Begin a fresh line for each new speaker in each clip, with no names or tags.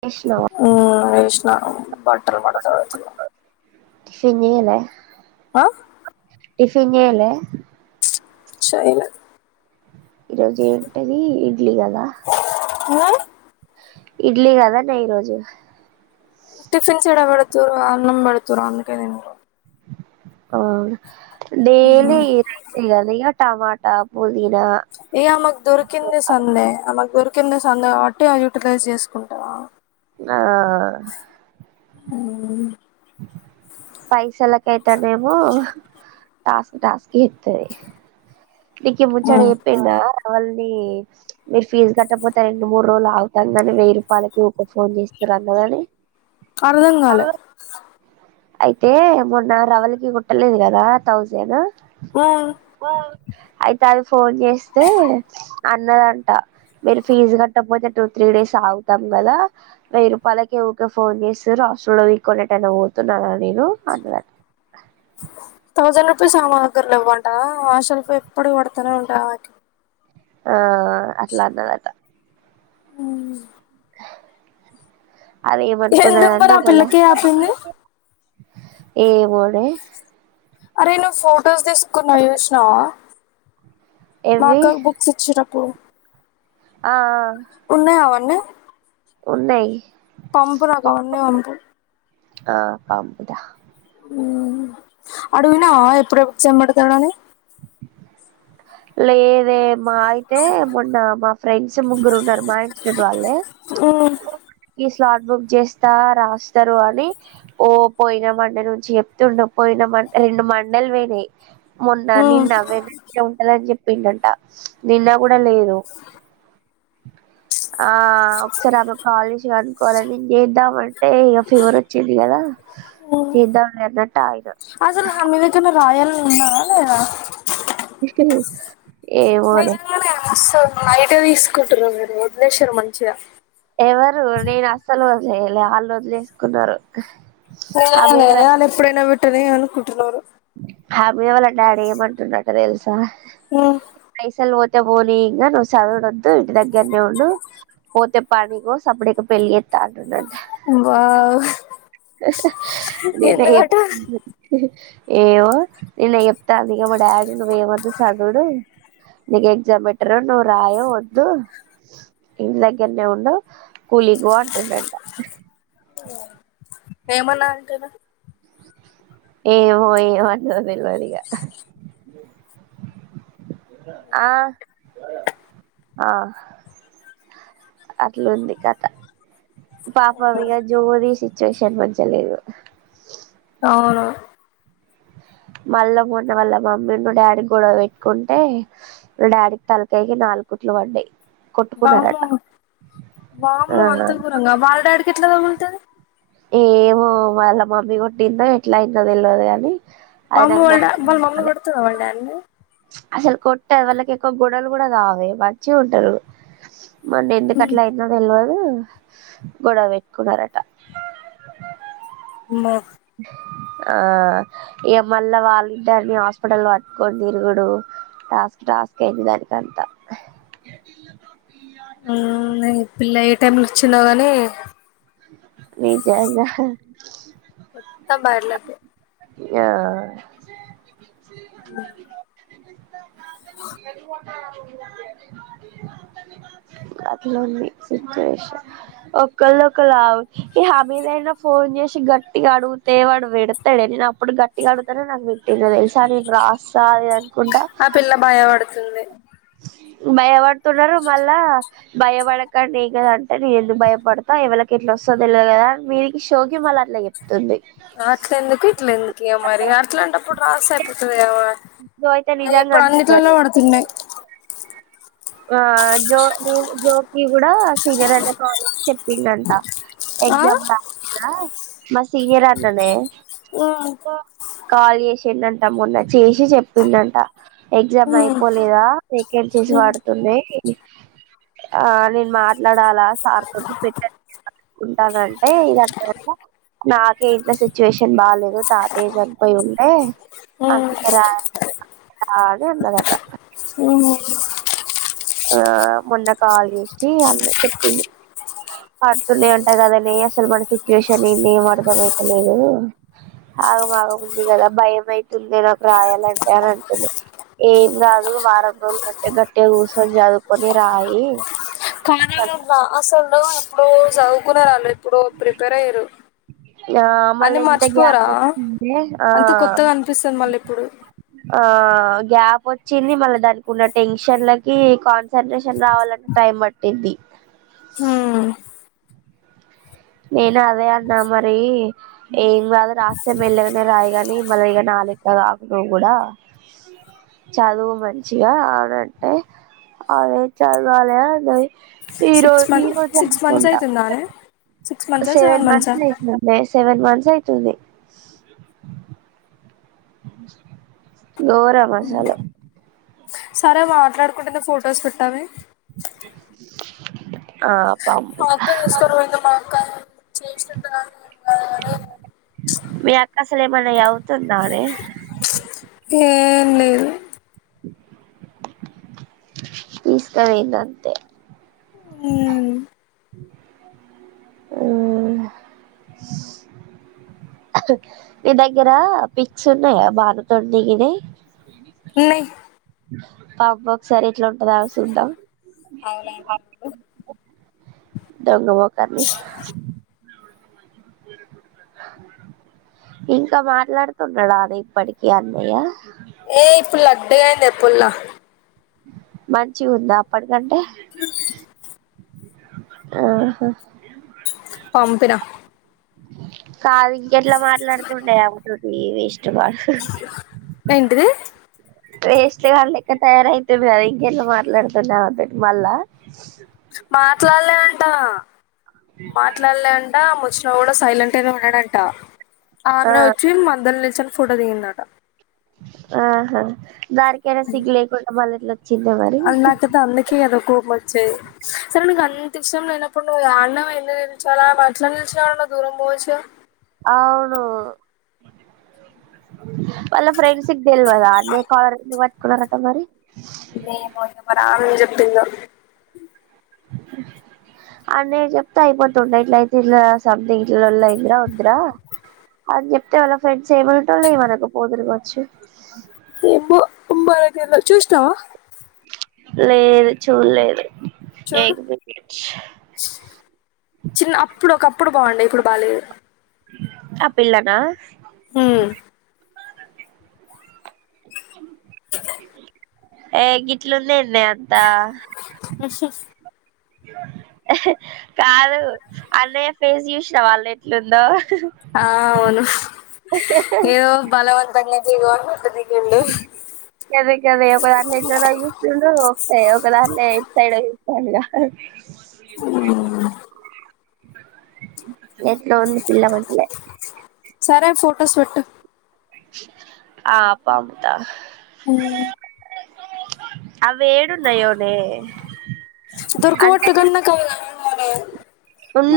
కష్ణవా
బటర్ మన్ చదువుతున్న
సిన్నియలే
ఆ
టిఫిన్ చెయ్లే
చైలే
ఈరోజు ఎంటది ఇడ్లీ కాద
ఉమ్
ఇడ్లీ కదానే ఈ రోజు
టిఫిన్స్ ఎడ పెడుతురు అన్నం పెడుతురు అందుకే తిన్రు
ఆ డేలీ రైస్ గద ఇగ టమాటా పు
ఇగ ఆమగి దొరుకింది సందే అమగ్ దోరుకి కింది సందు కాబట్టి యూటిలైజ్ చేసుకుంటా
ఆ పైసలకైతేనేమో టాస్క్ టాస్క్ చేతది నిక్ ఈ ముచ్చట చెప్పిండా మీ-మీరు ఫీజు కట్టపోతే రెండు మూడు రోజులు ఆగుతాం గని వెయ్యి పలకి ఒక ఫోన్ చేస్తారు అని
అర్ధంకాలే
అయితే మొన్న రవలికి కుట్టలేదు కదా థౌజండ్
ఆ
అయితే అది ఫోన్ చేస్తే అన్నదంట మీరు ఫీజు కట్టకపోతే టూ త్రీ డేస్ ఆగుతం కదా వెయ్యి రూపాయలకి ఊకె ఫోన్ చేస్తరు హాస్టల్ లో పీకోని ఎటైన పోతున్నానా అని నేను అన్నదంట
[inaudible] థౌజండ్ రూపీస్ సామాగ్రిలు ఇవ్వంట హాస్టల్ ఎప్పుడు పడతనే ఉంటాది ఆమెకి
ఆ అట్లా అన్నదట
మ్
అద
ఎందుకు
ఏమనుకున్నదంటె
మరి ఆ
ఒకవేల
పిల్లకి ఆపింది
ఏ మో నే
అరే నువ్ ఫోటోస్ తీసుకున్నా చూసినావ
ఎవ్వి
మాకు బుక్స్ ఇచ్చారప్పుడు
ఆ ఉన్నాయి
పంపురా గాన్నె పంపు
ఆ పంపుతా
హు అడిగినావ ఎప్పుడు ఎగ్జామ్స్ పెడుతాడు అని
లేదే మాహ అయితే మొన్న మా ఫ్రెండ్స్ ముగ్గురు ఉన్నారు మా ఇన్స్ట్యూట్ వాళ్ళే ఈ
ఆ
స్లాట్ బుక్ చేస్తా రాస్తారు అని ఓ పోయిన మండే నుంచి చెప్తుండు పోయిన మ రెండు మండేలు పోయినయ్ నా
ఉమ్
నిన్న వెడ్నాస్డే ఉంటందని చెప్పిండంట నిన్న కూడా లేదు ఆ ఒకసారి ఆమె కాల్ చేసి అనుకోవాలే నేం చేద్దామం టే ఇగ ఫీవర్ వచ్చింది కదా చేద్దాంలే అన్నట్టు ఆగిన
రాయలని ఉన్నాదా లేద
ముక
నిజంగానే మస్తుా లైట్గా తీసుకుంటుర్రు మీరు వదిలేశిల్లు మంచిగా
లే లే అళ్ళు వదిలేసుకున్నారు
ఏమో
హామీ
లే
వాళ్ళ
వాళ్ళు ఎప్పుడైనా పెట్టని అనుకుంటున్నారు
హ్యాపీవాళ్ళ డాడీ ఏమంటుండంట తెలుసా
ఉమ్
పైసల్ పోనీ ఇంగ నువ్వు చదువుడు వద్దు ఇంటి దగ్గరనే ఉండు పోతే పని కో సప్పుడేక పెళ్లి చేత్ త్త అంటుం
వావ్
నిన్న చెప్
ఎందుకట
ఏవో నిన్న చెప్తాంది ఇగ మా డాడీ నువ్వేం వద్దు చదువుడు నీకు ఎక్జామ్ పెట్టరు నువ్ రాయవ్ వద్దు ఇంటి దగ్గరనే ఉండు కూలికి పో అంటుండంట
ఏమన్నా అంటదా
ఏవో ఏవో అంటదో తెలువదిగా ఆ ఆ అట్లుంది కథ పాపం ఇగా జోరి సిచువేషన్ మంచిగ లేదు
అవును
మల్ల మొన్న వాళ్ళ మమ్మీ ఉన్ను డాడీ గొడవ పెట్టుకుంటే వాళ్ళ డాడీకి తలకై నాలుగు కుట్లు పడ్డాయ్
వామ్మో
ఆ
వామ్మో అంత గోరంగా వాళ్ళ డాడికి ఎట్లా తగులుతది
ఏమో వాళ్ళ మమ్మీ కొట్టిందో ఎట్లా అయిందో తెలువదు కాని
వామ్మో వాళ్ డాడ్ వాళ్ళ మమ్మి కొడుతద వాళ్ళ డాడీ ని
అసలు కొట్టద్ వాళ్ళకి ఎక్కువ గోడవలు కూడా కావే మంచిగా ఉంటారు మొన్న ఎందుకు అట్ల అఇందో తెలువదు కు గోడవపెట్టుకున్నారట
మ్మో
ఆ ఇగ మళ్ళా వాళ్ళిద్దరిని హాస్పిటల్ పట్టుకోని తిరుగుడు టాస్క్ టస్క్ పెడితే అంతా
హుమ్ ఈ పిల్ల ఏ టైమ్ లో వచ్చిండో గాని
నిజంగా
అ బర్లక్
గా
అ
అట్లోంది సిచువేషన్ ఒక్కల్లోక్కాలవ్ ఈ హమీద అయినా ఫోన్ చేసి గట్టిగా అడుగుతే వాడు పేడ్ తాడే నేను అప్పుడు గట్టిగా అడుతనే నాకు పెట్టిండు తెలుసా నేను రాస్తా అనుకుంటా
సుంది
భయపడుతున్నారు మళ్ళా భయపడకండి ఎం కదూ అంటే నిను ఎందుకు భయపడుతా ఇవళకే ఇట్లా వస్తదో తెలువదు కదా మీదికి షో కి మళ్ళ అట్లా చెప్తుంది
ఆట్ల ఎందుకు ఇట్ల ఎందుకు మరి అట్లాంటప్పుడు రాస్తే అయిపోతది కదా మర్
జో అయితే
అది
నిజంగా
ఇప్పుడు అన్నిట్లల్ల
అంటున్నది
పడుతున్నాయి
ఆ జో జీ జోకి కూడా సీగరనే కాలే చెప్పిండంట
ఆ
ఎగ్జామ్ రాయరా మా సీనియర్ అన్ననే
ఓ
కాల్ చేసిండట మొన్న చేసి చెప్పిండంట ఎగ్జామ్
ఉమ్
అయిపోలేదా సెకండ్ చేసి
ఉమ్
వాడు ఏంటి ఆ నేను మాట్లాడు జాలా సార్ తోటి పెట్టనుకుంటంటే ఇదంత నార్ కే ఇంట్ల సిచ్యువేషన్ బాలేదు తాతయ్య చనిపోయి ఉంటే
ఉమ్
అందుకే రాయలేదు అదే అన్నదటా
సు
ఆ మొన్న కాల్ చేసి అన్న కు చెప్పింది పడుతునే ఉంటగాదనే అసలు మన సిచువేషన్ ఏంది ఏం అర్ధం అయితలేదు ఆగంమాగం ఉంది కదా భయం అయితుందే నాకు రాయాలంటే అని అంటుంది ఏం కాదు వారం రోజులు గట్టే గట్టే కూర్చొని చదువుకొని రాయి
కానీ వొళ్ల అసలు ఎప్పుడో చదువుకునే వాళ్ళు ఎప్పుడో ప్రిపేర్ అయ్యారు
ఆ మళ్ళా
అన్ని
ఎంత గ్యాప్
మర్చిపోరా
వచ్చిందే ఆ
అంత కొత్తగా అనిపిస్తుంది మళ్ళీ ఇప్పుడు
ఆద్ గ్యాప్ వచ్చింది మళ్ళా దానికి ఉన్న టెన్షన్లకి కాన్సన్ట్రేషన్ రావాలన్ టైం పట్టింది
హు
నేను అదే అన్నా మరి ఏం కాదు రాస్తే మెల్లగానే రాయిగాని మళ్ళీ ఇగ నా మళ్ళీ ఇక్కడ వద్దు కూడా చదువు మంచిగా అని అంటే అదే చదవాలే అన్నది ఈ
సిక్స్
రోజు ఈ
మంత్
రోజు
సిక్స్ మంత్స్
అనుకుంట
అయితుందానే సిక్స్ మంత్సా
సెవెన్
మంత్సా
మంత్స్ పెట్టినం లే సెవెన్ మంత్స్ అయితుంది గోరం అసలు
సరే మాట్లాడుకుంటనే ఫోటోస్ పెట్టు అవి
ఆ పంపిస్తా పాం
శేష్ట దారుణం కదా నే
మీ అక్క అసలు ఏమన్నా చదువుతుందా నే
ఏం లేదు
తీసుక వేయింది అంతే
ఉన్
ఉ ఆ నీ దగ్గర పిక్స్ ఉన్నాయా భాను తోన్ దిగినాయ్
ఉన్నాయి
పాబ్ బా ఒకసారి ఎట్లా ఉంటది ఆగు చూద్దాం
అవునండి
దొంగ మొకముది ఇంకా మాట్లాడుతున్నాడా అనే ఇప్పటికి అన్నయ్య
ఏ ఇప్పుడు లడ్డు గా అయ్యిందే పోల్ల
మంచి ఉందా అప్పటికంటే
ఆ
ఆహా
పంపిన
కాదు ఇంకెట్లా మాట్లాడుతుండేయి ఆమె తోటి వేస్ట్ గాడు
ఏంటిది.
వేస్ట్ గానీ లెక్క తయారవుతురూ గాద ఇంకా ఎట్లా మాట్లాడుతుండు ఆమెతోటి మళ్ళా
మాట్లాడలే అంట మాట్లాడలే అంట ము శ్రావణ్ సైలెంట్ ఉన్నాడంట.
ఆ
ఆమెనే వచ్చి మందల్ ఫోటో దిగింది అట.
ఆహా దానికి ఐన సిగ్గు లేకుండా మళ్ళ ఎట్లా వాట్
అ నాకైతే అందుకే కదా కోపం వచ్చేది. సరే నేను కనుక్ అంత ఇష్టం లేనప్పుడు నువ్వు ఆ అన్నం ఎందుకు తినిపించాలా. మచ్చలనే నిలుచున్నవు దూరం పోవచ్చు కదా.
అవును వాళ్ళ ఫ్రెండ్స్ కి తెల్వదా. అన్నయ్య కలర్ ఎందుకు పట్టుకునరంట మరి
మరేమో ఇంకా ఆమె ఏం చెప్పిందో.
అన్నయ్య చెప్తే అయిపోతుండే ఇట్ల అయితే ఇట్లా సమ్థింగ్ లొల్లి అయిందిరా వద్దు రా అని చేప్ తే వల్ల ఫ్రెండ్స్ ఏమా టోలు ఎమానకు పోతురుకవచ్చు.
ఏమో మనకి ఏమన్నా చూసినమా
లేదు చూడలేదు.
చూడు
ఏక్ మినిట్
చ్ చిన్న అప్పుడు ఒకప్పు అప్పుడు బాగుండే ఇప్పుడు బాగాలేదు.
ఆ పిల్ల నా.
ఉమ్మ్
ఏ గిట్ల ఉంది. ఎందే అన్ తా కాదు అన్నయ్య ఫేస్ చూసినవ అన్నే ఎట్లుందో.
ఆ అవును ఏవో బలవంతగా చికోనికి ఇండు
కద కదే ఒక దాని ఎట్లతగిలిచుండు ఒకదాని ఎ సైడ్ ఇస్తాంగా. అ
ఉమ్మ్
ఎట్ల ఉంది. పిల్ల మంచిగా లే
సరే ఫొటోస్ పెట్టు.
ఆ పంపుతా.
హ్మ్మ్
అవ్వి ఏడున్నాయోనే
దొరక
అంటే
వట్టు గన్నా కల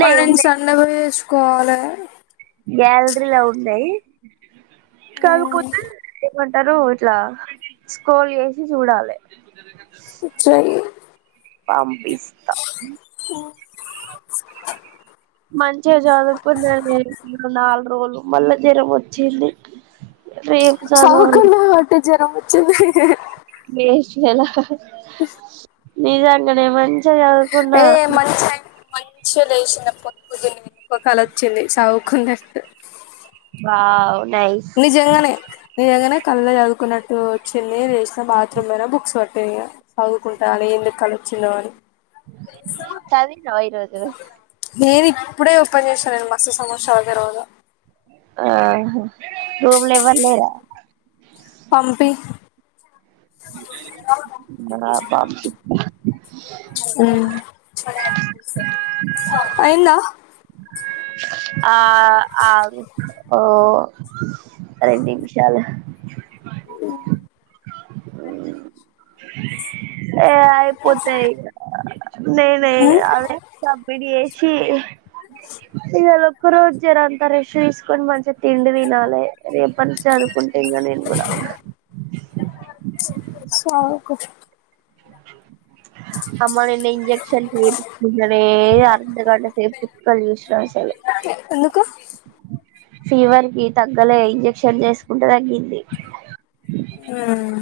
మా అయ్యన సనగా పోయేచు కోలె
గ్యాలరీలొ ఉన్నాయి. కాకపోతే కుంటారు ఇట్లా స్క్రోల్ చేసి చూడాలే.
చెయ్యి
పంపిస్తా.
[inaudible]
మంచిగా చదువుకున్నానే నాలుగు రోజులు. మల్లా జ్వరం వచ్చింది. రేపు చదవాలి
సదువుకున్నావ్ కాబట్టే జ్వరం వచ్చింది.
వేస్ట్ ఫెలో
ఇస్
నిజంగానే మంచిగా చదువుకున్నా.
ఏ మంచి మంచిగా లేసిన పొద్దుగేలి ఓ కల వచ్చింది. సవుకున్నట్టు
వావ్ నైస్
నిజంగానే నిజగానే కలలో చదువుకున్నట్టు వచ్చింది. లేసిన బాత్రూమ్ పోయిన బుక్స్ పట్టిన ఇక్క చదువుకుంటాన ఎందుకు కల్లో చిన్నవని
చదివినవ ఈరోజు
నేను ఇప్పుడే ఓపెన్ చేసిన నేను, మస్త్ సంవత్సరాల తర్వాత.
ఆహా రూమ్ లా ఎవర్ లేరా
పంపి
బార పంపింత
ఉమ్ అయిందా
అ ఆ ఓ రెండునిమిషాలు
హ్మ్మ్
ఏయి ఐపోతే ఇగ లేదే సబ్మిట్ చేస్తే చీ ఈవాలా ఒక్క రోజు జరంత రెస్ట్ తీసుకొని మంచిగా తిండి తినాలి రేపటి నుండి చదువుకుంట ఇగ నేను కూడా
సదువుకో
అమ్మ నిన్న ఇంజెక్షన్ చెపిచ్కుంటేనే అర్ధగంట సేపు చుక్కలు చూసినా అసలు
ఎందుకు
ఫీవర్ కి తగ్గలే ఇంజెక్షన్ చేసుకు తగ్గింది
ఉమ్